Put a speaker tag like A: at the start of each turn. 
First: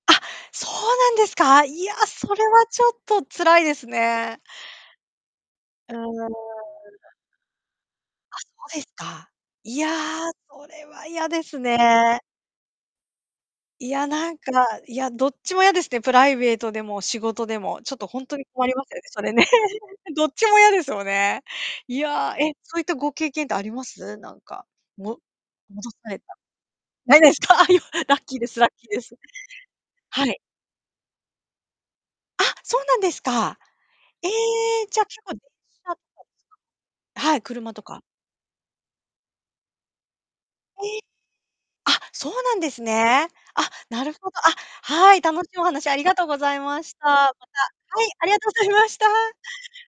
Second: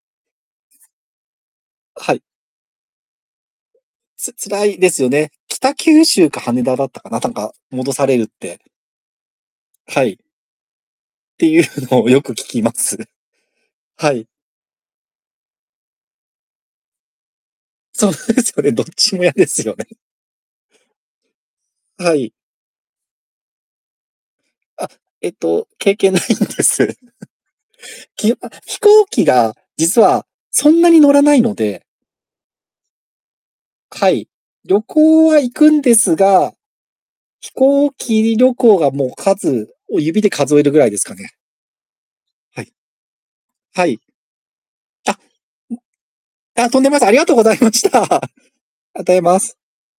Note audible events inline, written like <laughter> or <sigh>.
A: あ、そうなんですか？いや、
B: はい。
A: それはちょっと辛いです
B: つ
A: ね。
B: 辛いですよね。北
A: あ
B: 九州か羽
A: あ。
B: 田だったかな、たんか、戻されるっ
A: あ、
B: て。
A: そうですか。いや、
B: はい。
A: それは嫌
B: っ
A: で
B: て
A: す
B: いうのを
A: ね。
B: よく聞きます。
A: いや、
B: はい。
A: なんか、いや、どっちも嫌ですね、プライベートでも仕事でも。ちょっと
B: そう
A: ほんと
B: で
A: に
B: すよ
A: 困
B: ね、
A: りま
B: どっ
A: すよね、
B: ち
A: そ
B: も嫌
A: れね。
B: ですよね。
A: <laughs> どっちも嫌ですよね。い
B: はい。
A: や、え、そういったご経験ってあります？なんか、
B: あ、
A: も
B: えっと、
A: 戻
B: 経
A: さ
B: 験
A: れ
B: ない
A: た。
B: んです。
A: ないですか、よ
B: <chuckles>
A: ラッ
B: き
A: キ
B: あ、
A: ーですラッ
B: 飛
A: キーで
B: 行
A: す。
B: 機が実は
A: はい。
B: そんなに乗らないので。
A: あ、そうなんですか。
B: は
A: え
B: い。
A: え、
B: 旅
A: じゃ、結
B: 行
A: 構、
B: は
A: 電
B: 行くん
A: 車と
B: です
A: か
B: が、
A: ですか？はい、
B: 飛
A: 車と
B: 行
A: か。
B: 機旅行がもう、数を指で数えるぐらい
A: え
B: で
A: え。
B: すかね。
A: あ、そうなん
B: は
A: で
B: い。
A: すね。あ、
B: はい。
A: なるほど。あ、
B: あ、
A: はい、楽しいお話ありがとうござい
B: う、あ、とん
A: ま
B: でも
A: し
B: ない
A: た。
B: す。あ
A: ま
B: りがとうございまし
A: た、
B: た。
A: はい、ありが
B: あ
A: とうございました。
B: たえます。